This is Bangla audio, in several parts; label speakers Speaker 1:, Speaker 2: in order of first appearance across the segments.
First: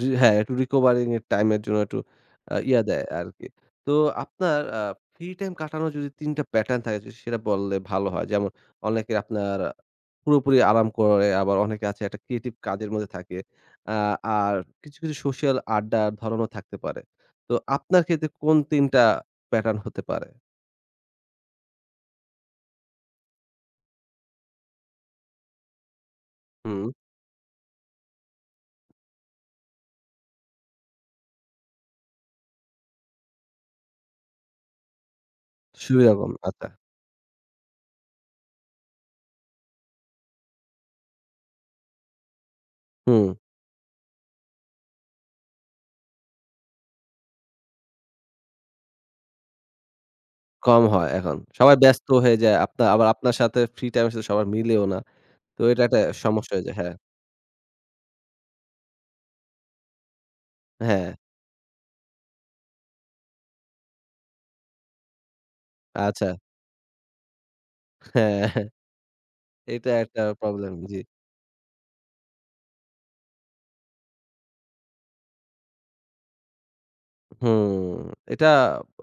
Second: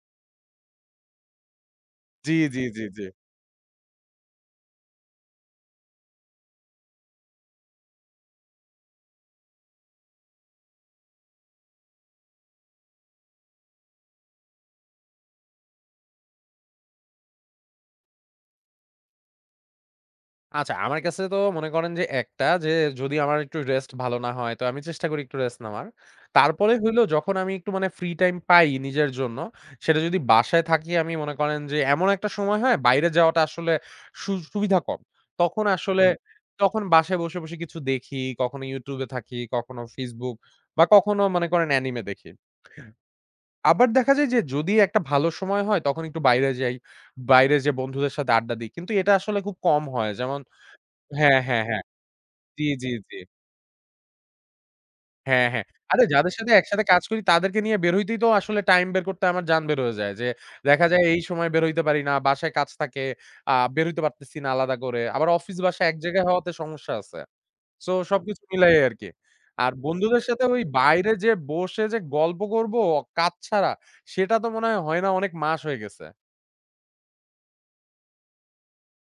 Speaker 1: জি, হ্যাঁ, একটু recovering এর টাইমের জন্য একটু
Speaker 2: জি,
Speaker 1: আ
Speaker 2: জি,
Speaker 1: ইয়া
Speaker 2: জি, জি।
Speaker 1: দেয় আরকি। তো আপনার আ ফ্রি টাইম কাটানোর যদি ৩ টা প্যাটার্ন থাকে। যদি সেটা বললে, ভালো হয়। যেমন অনেকে আপনার পুরোপুরি আরাম করে, আবার অনেকে আছে একটা ক্রিয়েটিভ কাজের মধ্যে থাকে। আ আর কিছু, কিছু সোশ্যাল আড্ডার ধরনও থাকতে পারে। তো আপনার ক্ষেত্রে কোন ৩ টা প্যাটার্ন হতে পারে?
Speaker 2: আচ্ছা, আমার কাছে তো মনে করেন যে একটা যে যদি আমার একটু রেস্ট ভালো না হয়, তো আমি চেষ্টা করি একটু রেস্ট নেওয়ার। তারপরে
Speaker 1: হুম।
Speaker 2: হলো, যখন আমি একটু মানে ফ্রি টাইম পাই নিজের জন্য, সেটা যদি বাসায় থাকি, আমি মনে করেন যে এমন একটা সময় হয়, বাইরে যাওয়াটা আসলে সু সুবিধা কম। তখন আসলে
Speaker 1: শুই এবং ভাতা।
Speaker 2: তখন বাসায় বসে, বসে কিছু দেখি। কখনো YouTube এ থাকি, কখনো Facebook বা, কখনো মনে করেন anime দেখি।
Speaker 1: হুম।
Speaker 2: আবার দেখা যায় যে যদি একটা ভালো সময় হয়, তখন একটু বাইরে যাই, বাইরে যেয়ে বন্ধুদের সাথে আড্ডা দিই। কিন্তু এটা আসলে খুব কম হয। যেমন
Speaker 1: কম হয় এখন।
Speaker 2: হ্যাঁ, হ্যাঁ,
Speaker 1: সবাই
Speaker 2: হ্যাঁ।
Speaker 1: ব্যস্ত হয়ে যায়।
Speaker 2: জি,
Speaker 1: আপনার
Speaker 2: জি,
Speaker 1: আবার
Speaker 2: জি।
Speaker 1: আপনার সাথে ফ্রি টাইমের সাথে সবার মিলেও না।
Speaker 2: হ্যাঁ,
Speaker 1: তো
Speaker 2: হ্যাঁ।
Speaker 1: এটা একটা
Speaker 2: আরে যাদের
Speaker 1: সমস্যা
Speaker 2: সাথে
Speaker 1: হয়ে যায়।
Speaker 2: একসাথে
Speaker 1: হ্যাঁ।
Speaker 2: কাজ করি, তাদেরকে নিয়ে বের হইতেই তো আসলে টাইম বের করতে আমার জান বের হয়ে যায়। যে দেখা যায়
Speaker 1: হ্যাঁ।
Speaker 2: এই সময় বের হইতে পারি না, বাসায় কাজ থাকে, আ বের হইতে পারতেছি না আলাদা করে। আবার অফিস, বাসা এক জায়গায়
Speaker 1: আচ্ছা।
Speaker 2: হওয়াতে সমস্যা আছে। সো
Speaker 1: হ্যাঁ,
Speaker 2: সবকিছু
Speaker 1: হ্যাঁ।
Speaker 2: মিলাই আরকি। আর
Speaker 1: এটা একটা
Speaker 2: বন্ধুদের সাথে ওই
Speaker 1: প্রবলেম, জি।
Speaker 2: বাইরে যে বসে যে গল্প করবো কাজ ছাড়া, সেটা তো মনে হয়, হয় না অনেক মাস হয়ে গেছে।
Speaker 1: হুম, এটা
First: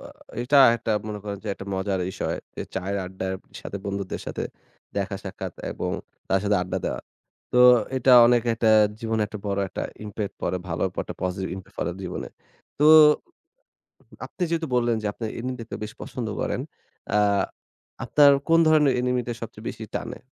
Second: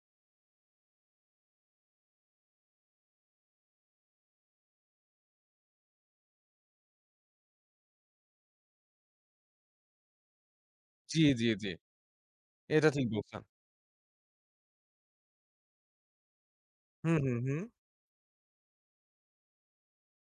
Speaker 1: অ এটা একটা মনে করেন যে একটা মজার বিষয়। যে চায়ের আড্ডার সাথে বন্ধুদের সাথে দেখা সাক্ষাৎ এবং তার সাথে আড্ডা দেওয়া। তো এটা অনেক একটা জীবনে একটা বড় একটা impact পড়ে, ভালো পটা
Speaker 2: জি, জি,
Speaker 1: পজিটিভ ইম
Speaker 2: জি।
Speaker 1: ফেলে জীবনে। তো,
Speaker 2: এটা ঠিক বলছেন।
Speaker 1: অ আপনি যেহেতু বললেন যে আপনি anime দেখতে বেশ পছন্দ করেন, আ
Speaker 2: হুম, হু, হু।
Speaker 1: আপনার কোন ধরণের anime তে সবচেয়ে বেশি টানে?